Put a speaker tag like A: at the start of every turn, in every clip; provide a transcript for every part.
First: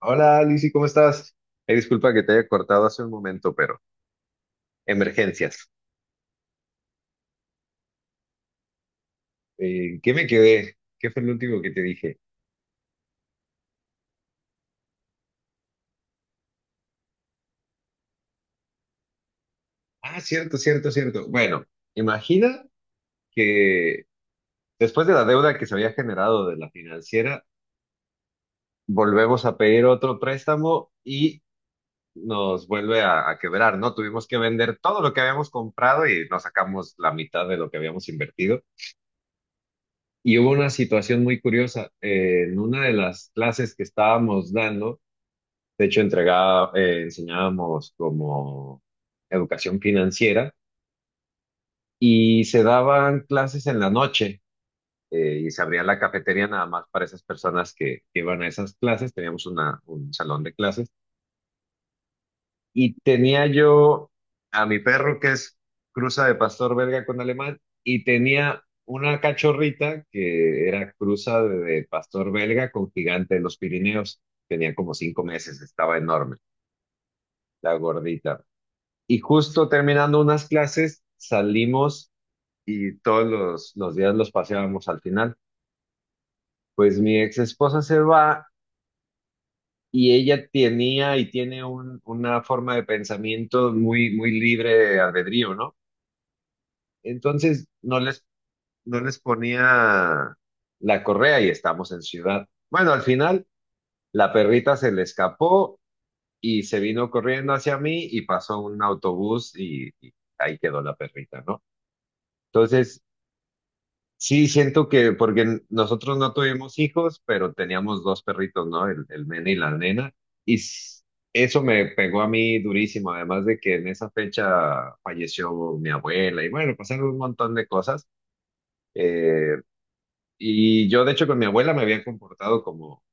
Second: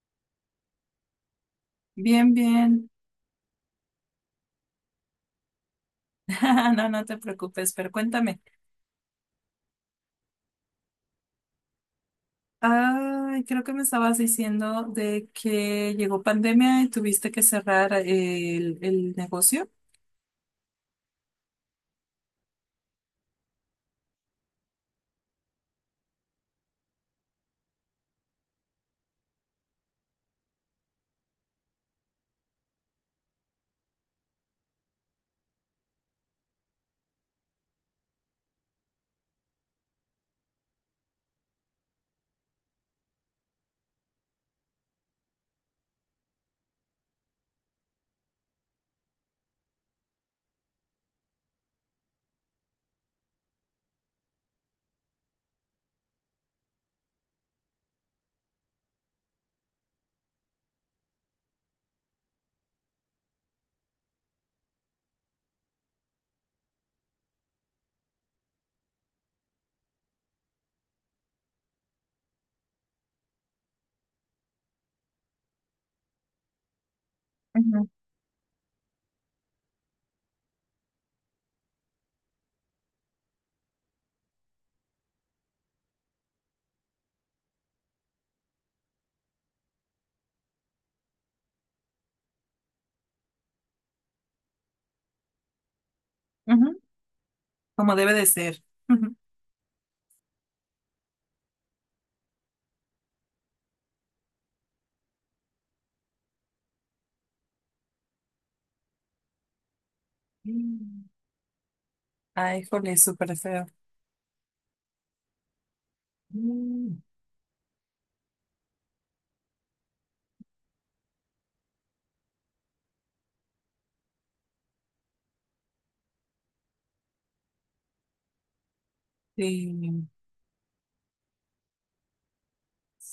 A: Hola, Lizzy, ¿cómo estás? Disculpa que te
B: Bien,
A: haya cortado
B: bien.
A: hace un momento, pero emergencias.
B: No, no te preocupes, pero cuéntame.
A: ¿Qué me quedé? ¿Qué fue el último que te dije?
B: Ay, creo que me estabas diciendo de que llegó pandemia y tuviste que cerrar el negocio.
A: Ah, cierto, cierto, cierto. Bueno, imagina que después de la deuda que se había generado de la financiera, volvemos a pedir otro préstamo y nos vuelve a quebrar, ¿no? Tuvimos que vender todo lo que habíamos comprado y nos sacamos la mitad de lo que habíamos invertido. Y hubo una situación muy curiosa. En una de las clases que estábamos dando, de hecho, entregaba, enseñábamos como educación financiera y se daban clases en la noche, y se abría la cafetería nada más para esas personas que iban a esas clases. Teníamos una, un salón de clases y tenía yo a mi perro que es cruza de pastor belga con alemán y tenía una cachorrita que era cruza de pastor belga con gigante de los Pirineos. Tenía como 5 meses, estaba enorme, la gordita. Y justo terminando unas clases, salimos y todos los días los paseábamos al final. Pues mi ex esposa se va y ella tenía y tiene una forma de pensamiento muy, muy libre de albedrío, ¿no?
B: Ujú.
A: Entonces
B: Como
A: no
B: debe
A: les,
B: de ser.
A: no
B: Ujú.
A: les ponía la correa y estamos en ciudad. Bueno, al final la perrita se le escapó y se vino corriendo hacia mí y pasó un autobús y ahí quedó la
B: Mm.
A: perrita, ¿no?
B: Ay, jole,
A: Entonces,
B: súper feo.
A: sí, siento que porque nosotros no tuvimos
B: Mm.
A: hijos, pero teníamos dos perritos, ¿no? El nene y la nena. Y s- Eso me pegó a mí durísimo, además de que en esa fecha falleció mi abuela y bueno, pasaron un montón de cosas. Eh,
B: Sí.
A: y yo, de hecho, con mi abuela me había comportado como,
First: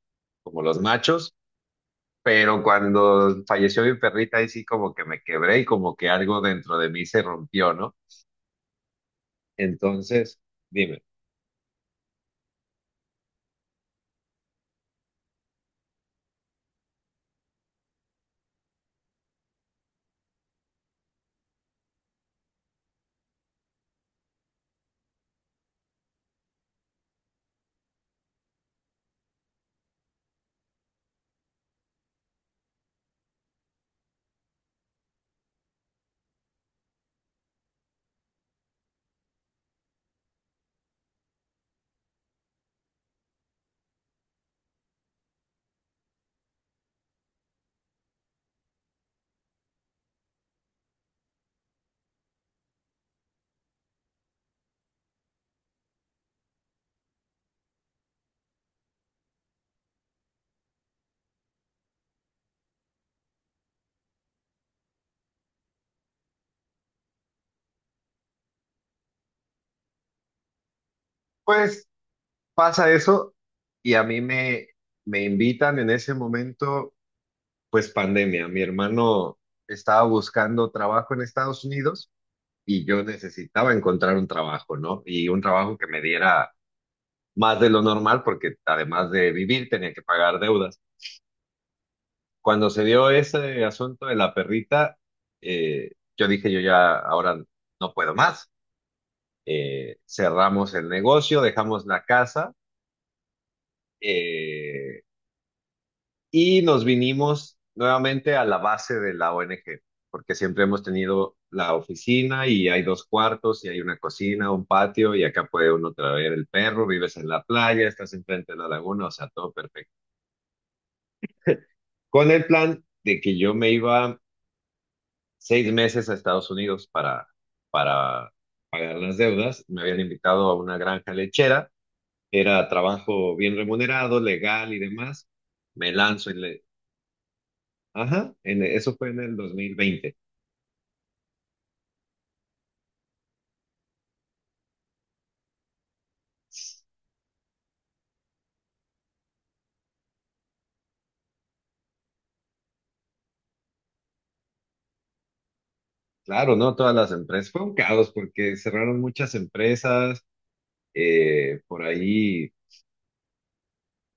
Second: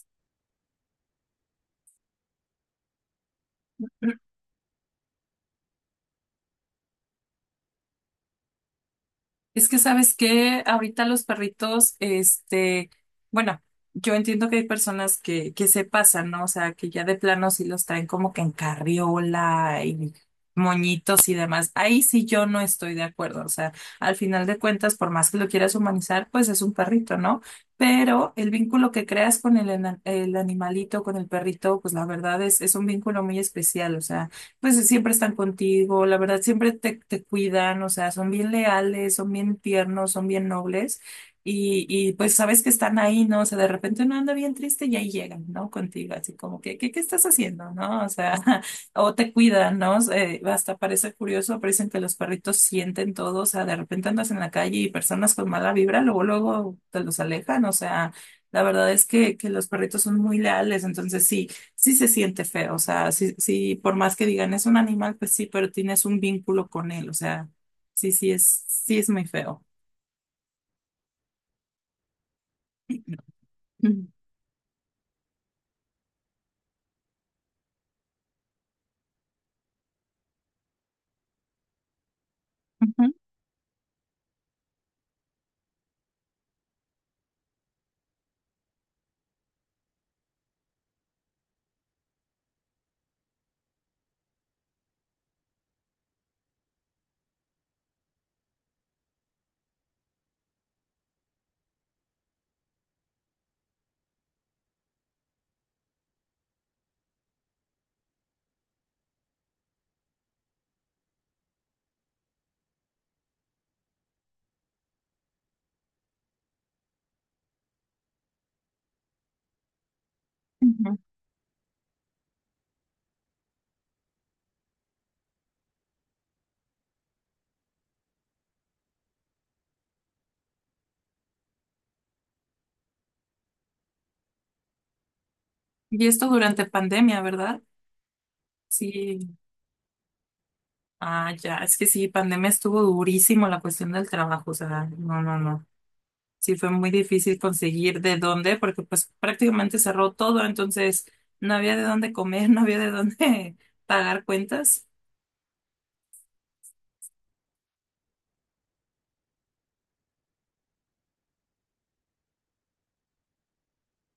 A: como los machos, pero cuando falleció mi perrita, ahí sí como que me quebré y como que algo dentro de mí se rompió, ¿no?
B: Es que sabes
A: Entonces,
B: que
A: dime.
B: ahorita los perritos, este, bueno, yo entiendo que hay personas que se pasan, ¿no? O sea, que ya de plano sí los traen como que en carriola y moñitos y demás. Ahí sí yo no estoy de acuerdo. O sea, al final de cuentas, por más que lo quieras humanizar, pues es un perrito, ¿no? Pero el vínculo que creas con el animalito, con el perrito, pues la verdad es un vínculo muy especial. O sea, pues siempre están contigo, la verdad, siempre te cuidan, o sea, son bien leales, son bien tiernos, son bien nobles y pues sabes que están ahí, ¿no? O sea, de repente uno anda bien triste y ahí llegan, ¿no? Contigo, así como que, ¿qué estás haciendo? ¿No? O sea, o te cuidan, ¿no? Hasta parece curioso, parecen que los perritos sienten todo, o sea, de repente andas en la calle y personas con mala vibra, luego, luego te los alejan, o sea, la verdad es que los perritos son muy leales, entonces sí se siente feo, o sea, sí, sí, por más que digan es un animal, pues sí, pero tienes un vínculo con él, o sea, sí, sí es muy feo.
A: Pues pasa eso y a
B: Ujú,
A: mí me invitan en ese momento, pues pandemia. Mi hermano estaba buscando trabajo en Estados Unidos y yo necesitaba encontrar un trabajo, ¿no? Y un trabajo que me diera más de lo normal porque además de vivir tenía que pagar deudas. Cuando se dio ese asunto de la perrita, eh, yo dije, yo ya ahora no puedo más. Cerramos el negocio, dejamos la casa, eh, y nos vinimos nuevamente a la base de la ONG, porque siempre hemos tenido la oficina y hay 2 cuartos y hay una cocina, un patio y acá puede uno traer el perro, vives en la playa, estás enfrente de la laguna, o sea, todo perfecto.
B: ujú.
A: Con el plan de que yo me iba 6 meses a Estados Unidos para pagar las deudas, me habían invitado a una granja lechera, era trabajo bien remunerado, legal y demás. Me
B: Y esto
A: lanzo y le...
B: durante pandemia, ¿verdad?
A: Ajá, eso fue en el
B: Sí,
A: 2020.
B: ah, ya, es que sí, pandemia estuvo durísimo la cuestión del trabajo, o sea, no, no, no. Sí, fue muy difícil conseguir de dónde, porque pues prácticamente cerró todo, entonces no había de dónde comer, no había de dónde pagar cuentas.
A: Claro, no todas las empresas. Fue un caos porque cerraron muchas empresas. Por ahí,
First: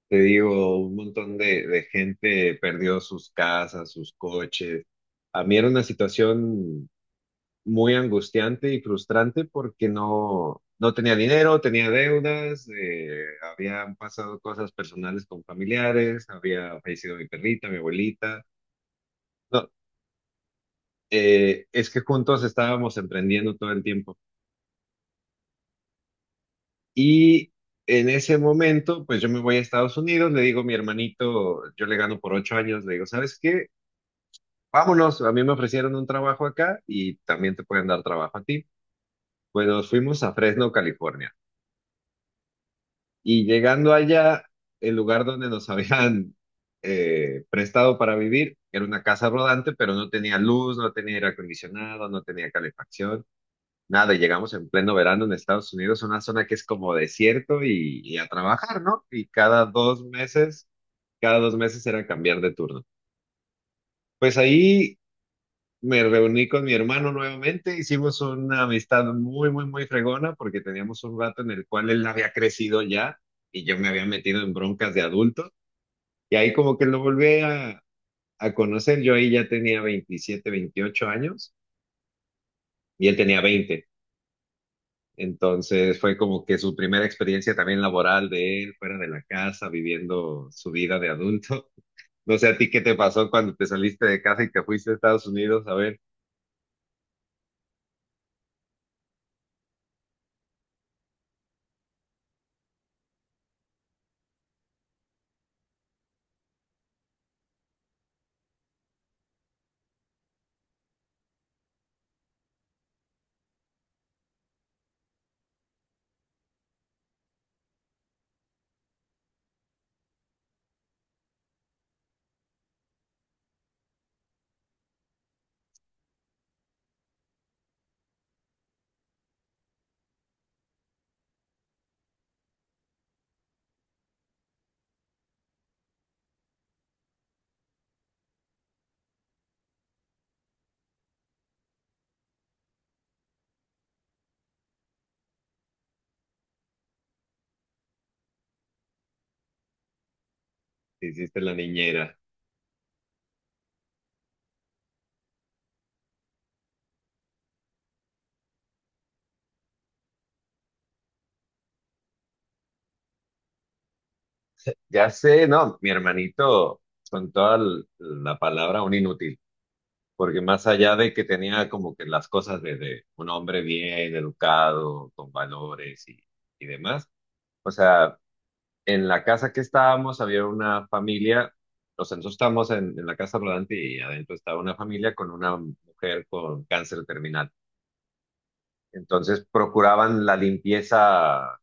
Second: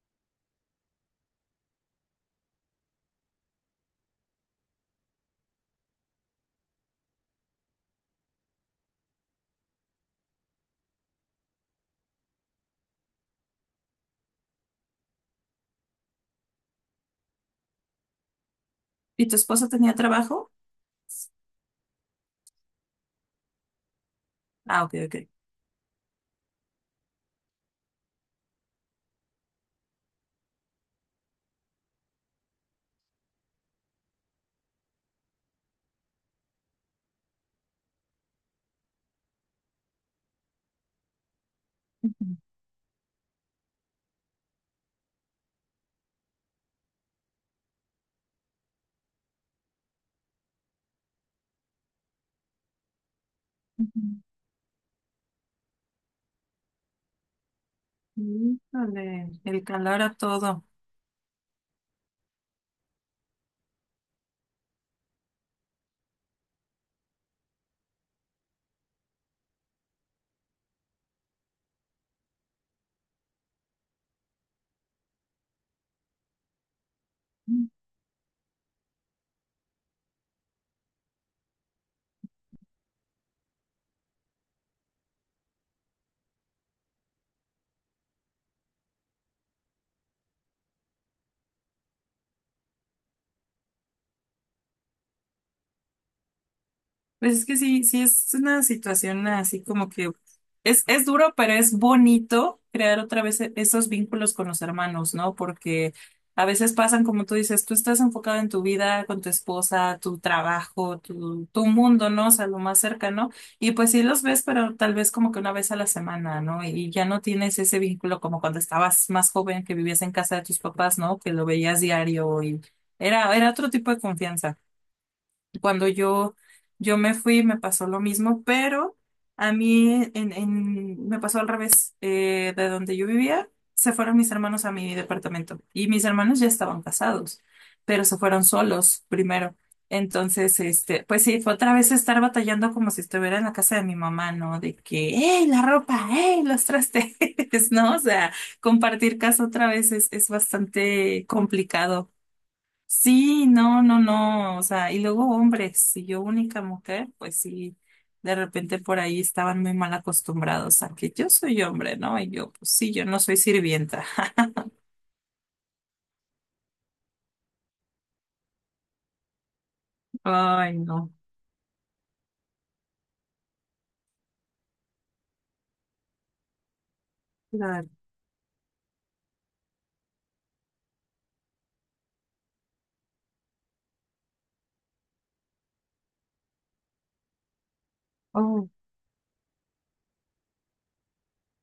A: te digo, un montón de gente perdió sus casas, sus coches. A mí era una situación muy angustiante y frustrante porque no, no tenía dinero, tenía deudas, habían pasado cosas personales con familiares, había fallecido mi perrita, mi abuelita.
B: ¿Y tu
A: No,
B: esposo tenía trabajo?
A: es que juntos estábamos emprendiendo todo el tiempo.
B: Ah, ok, ok.
A: Y en ese momento, pues yo me voy a Estados Unidos, le digo a mi hermanito, yo le gano por 8 años, le digo, ¿sabes qué? Vámonos, a mí me ofrecieron un trabajo acá y también te pueden dar trabajo a ti. Pues nos fuimos a Fresno, California. Y llegando allá, el lugar donde nos habían, prestado para vivir era una casa rodante, pero no tenía luz, no tenía aire acondicionado, no tenía calefacción.
B: Ujú.
A: Nada, y llegamos en pleno verano en Estados Unidos, una zona que es como desierto y a trabajar, ¿no? Y
B: Híjole, el
A: cada
B: calor
A: dos
B: a todo.
A: meses, cada 2 meses era cambiar de turno. Pues ahí me reuní con mi hermano nuevamente, hicimos una amistad muy, muy, muy fregona porque teníamos un rato en el cual él había crecido ya y yo me había metido en broncas de adulto. Y ahí como que lo volví a conocer, yo ahí ya tenía 27, 28 años y él tenía 20. Entonces fue como que su primera experiencia también laboral de él, fuera de la casa, viviendo su vida de adulto. No sé a ti qué te pasó cuando te saliste de casa y te fuiste a Estados Unidos a ver
B: Pues es que sí, sí es una situación así como que es duro, pero es bonito crear otra vez esos vínculos con los hermanos, ¿no? Porque a veces pasan, como tú dices, tú estás enfocado en tu vida, con tu esposa, tu trabajo, tu mundo, ¿no? O sea, lo más cercano. Y pues sí los ves, pero tal vez como que una vez a la semana, ¿no? Y ya no tienes ese vínculo como cuando estabas más joven, que vivías en casa de tus papás, ¿no? Que lo veías diario y era otro tipo de confianza. Cuando yo me fui, me pasó lo mismo, pero a mí me pasó al revés. De donde yo vivía, se fueron mis hermanos a mi departamento y mis hermanos ya estaban casados, pero se fueron solos primero. Entonces, este, pues sí, fue otra vez estar batallando como si estuviera en la casa de mi mamá, ¿no? De que, ¡hey, la ropa! ¡Hey, los trastes! ¿No? O sea, compartir casa otra vez es
A: si
B: bastante
A: hiciste la
B: complicado.
A: niñera.
B: Sí, no, no, no, o sea, y luego hombres, si yo única mujer, pues sí, de repente por ahí estaban muy mal acostumbrados a que yo soy hombre, ¿no? Y yo, pues sí, yo no soy sirvienta.
A: Ya sé, no, mi hermanito, con toda la palabra, un inútil, porque más
B: Ay,
A: allá
B: no,
A: de que tenía como que las cosas de un hombre bien educado, con valores y demás, o
B: claro,
A: sea, en la casa que estábamos había una familia, o sea, nosotros estábamos en la casa rodante y adentro estaba una familia con una mujer con cáncer terminal.
B: oh,
A: Entonces procuraban la limpieza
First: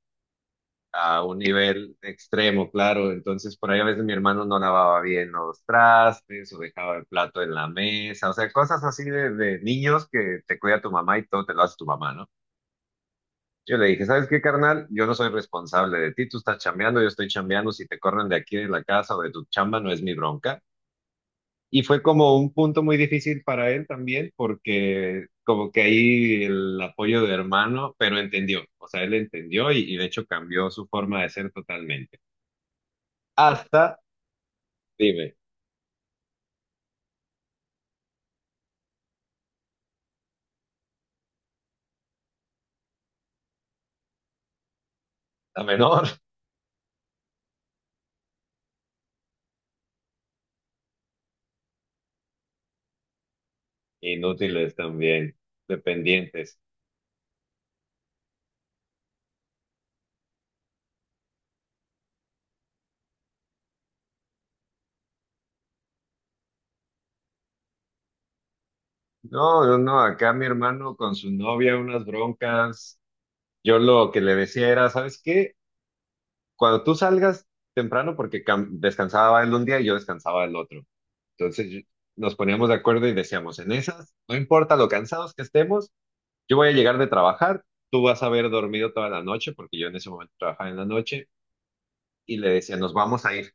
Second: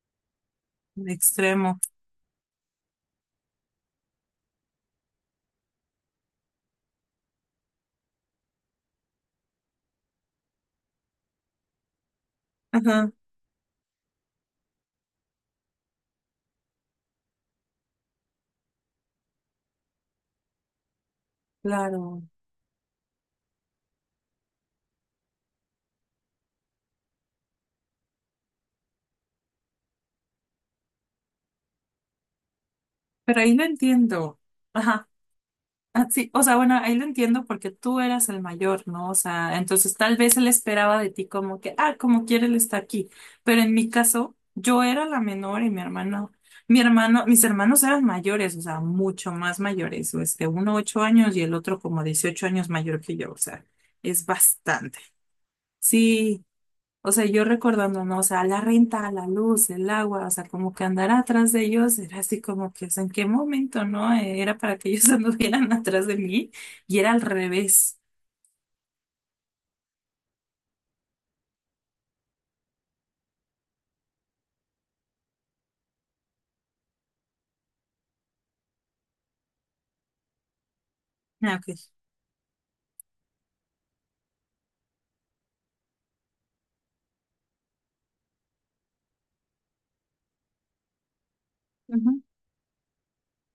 B: un
A: a un
B: extremo,
A: nivel extremo, claro. Entonces por ahí a veces mi hermano no lavaba bien los trastes o dejaba el plato en la mesa, o sea, cosas así de niños que te cuida tu mamá y todo te lo hace tu mamá, ¿no?
B: ajá,
A: Yo le dije, ¿sabes qué, carnal? Yo no soy responsable de ti, tú estás chambeando, yo estoy chambeando, si te corren de aquí de la casa o de tu chamba no es mi bronca. Y fue
B: claro,
A: como un punto muy difícil para él también, porque como que ahí el apoyo de hermano, pero entendió, o sea, él entendió y de hecho cambió su forma de ser totalmente.
B: pero ahí lo
A: Hasta,
B: entiendo, ajá.
A: dime,
B: Ah, sí, o sea, bueno, ahí lo entiendo porque tú eras el mayor, ¿no? O sea, entonces tal vez él esperaba de ti como que, ah, como quiere él está aquí. Pero en mi caso, yo era la
A: la
B: menor y
A: menor,
B: mis hermanos eran mayores, o sea, mucho más mayores, o este, uno 8 años y el otro como 18 años mayor que yo, o sea, es
A: inútiles
B: bastante.
A: también,
B: Sí,
A: dependientes.
B: o sea, yo recordando, no, o sea, la renta, la luz, el agua, o sea, como que andar atrás de ellos era así como que, o sea, ¿en qué momento, no? Era para que ellos anduvieran atrás de mí y era al revés.
A: No, no, no, acá mi hermano con su novia, unas broncas. Yo lo que le decía era, ¿sabes qué? Cuando tú salgas temprano, porque descansaba él un día y yo descansaba el otro.
B: Ah,
A: Entonces
B: ok.
A: yo- Nos poníamos de acuerdo y decíamos, en esas, no importa lo cansados que estemos, yo voy a llegar de trabajar, tú vas a haber dormido toda la noche, porque yo en ese momento trabajaba en la noche,
B: Ujú,
A: y le decía, nos vamos a ir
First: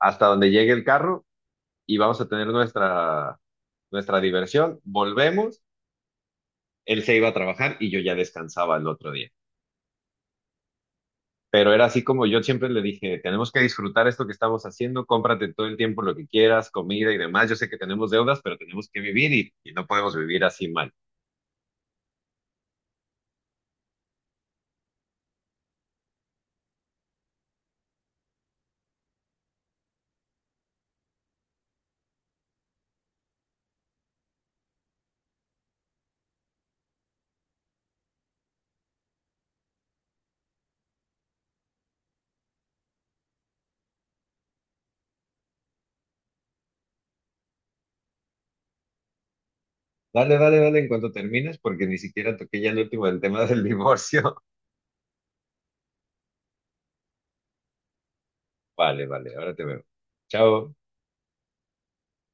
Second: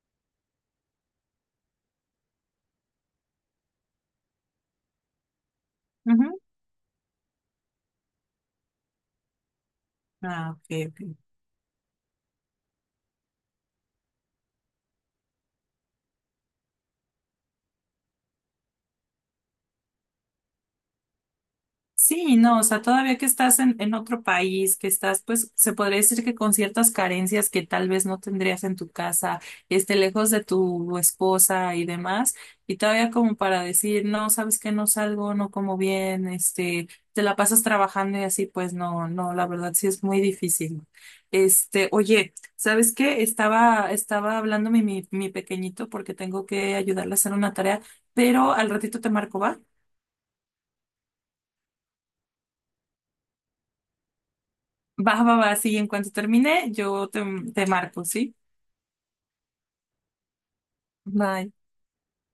A: hasta donde llegue el carro y vamos a tener nuestra, nuestra diversión, volvemos,
B: ujú.
A: él se iba a trabajar y yo ya descansaba el otro día.
B: Ah, ok, ok.
A: Pero era así como yo siempre le dije, tenemos que disfrutar esto que estamos haciendo, cómprate todo el tiempo lo que quieras, comida y demás. Yo sé que tenemos deudas, pero tenemos que vivir y no podemos vivir así mal.
B: Sí, no, o sea, todavía que estás en otro país, que estás, pues, se podría decir que con ciertas carencias que tal vez no tendrías en tu casa, este, lejos de tu esposa y demás, y todavía como para decir, no, sabes que no salgo, no como bien, este, te la pasas trabajando y así, pues no, no, la verdad sí es muy difícil. Este, oye, ¿sabes qué? Estaba hablando mi pequeñito porque tengo que ayudarle a hacer una tarea, pero al ratito te marco, ¿va?
A: Dale, dale, dale en cuanto termines, porque ni siquiera toqué ya el último, el tema del divorcio.
B: Va, va, va, sí, en cuanto termine, yo te marco, ¿sí?
A: Vale, vale, ahora te veo. Chao.
B: Bye.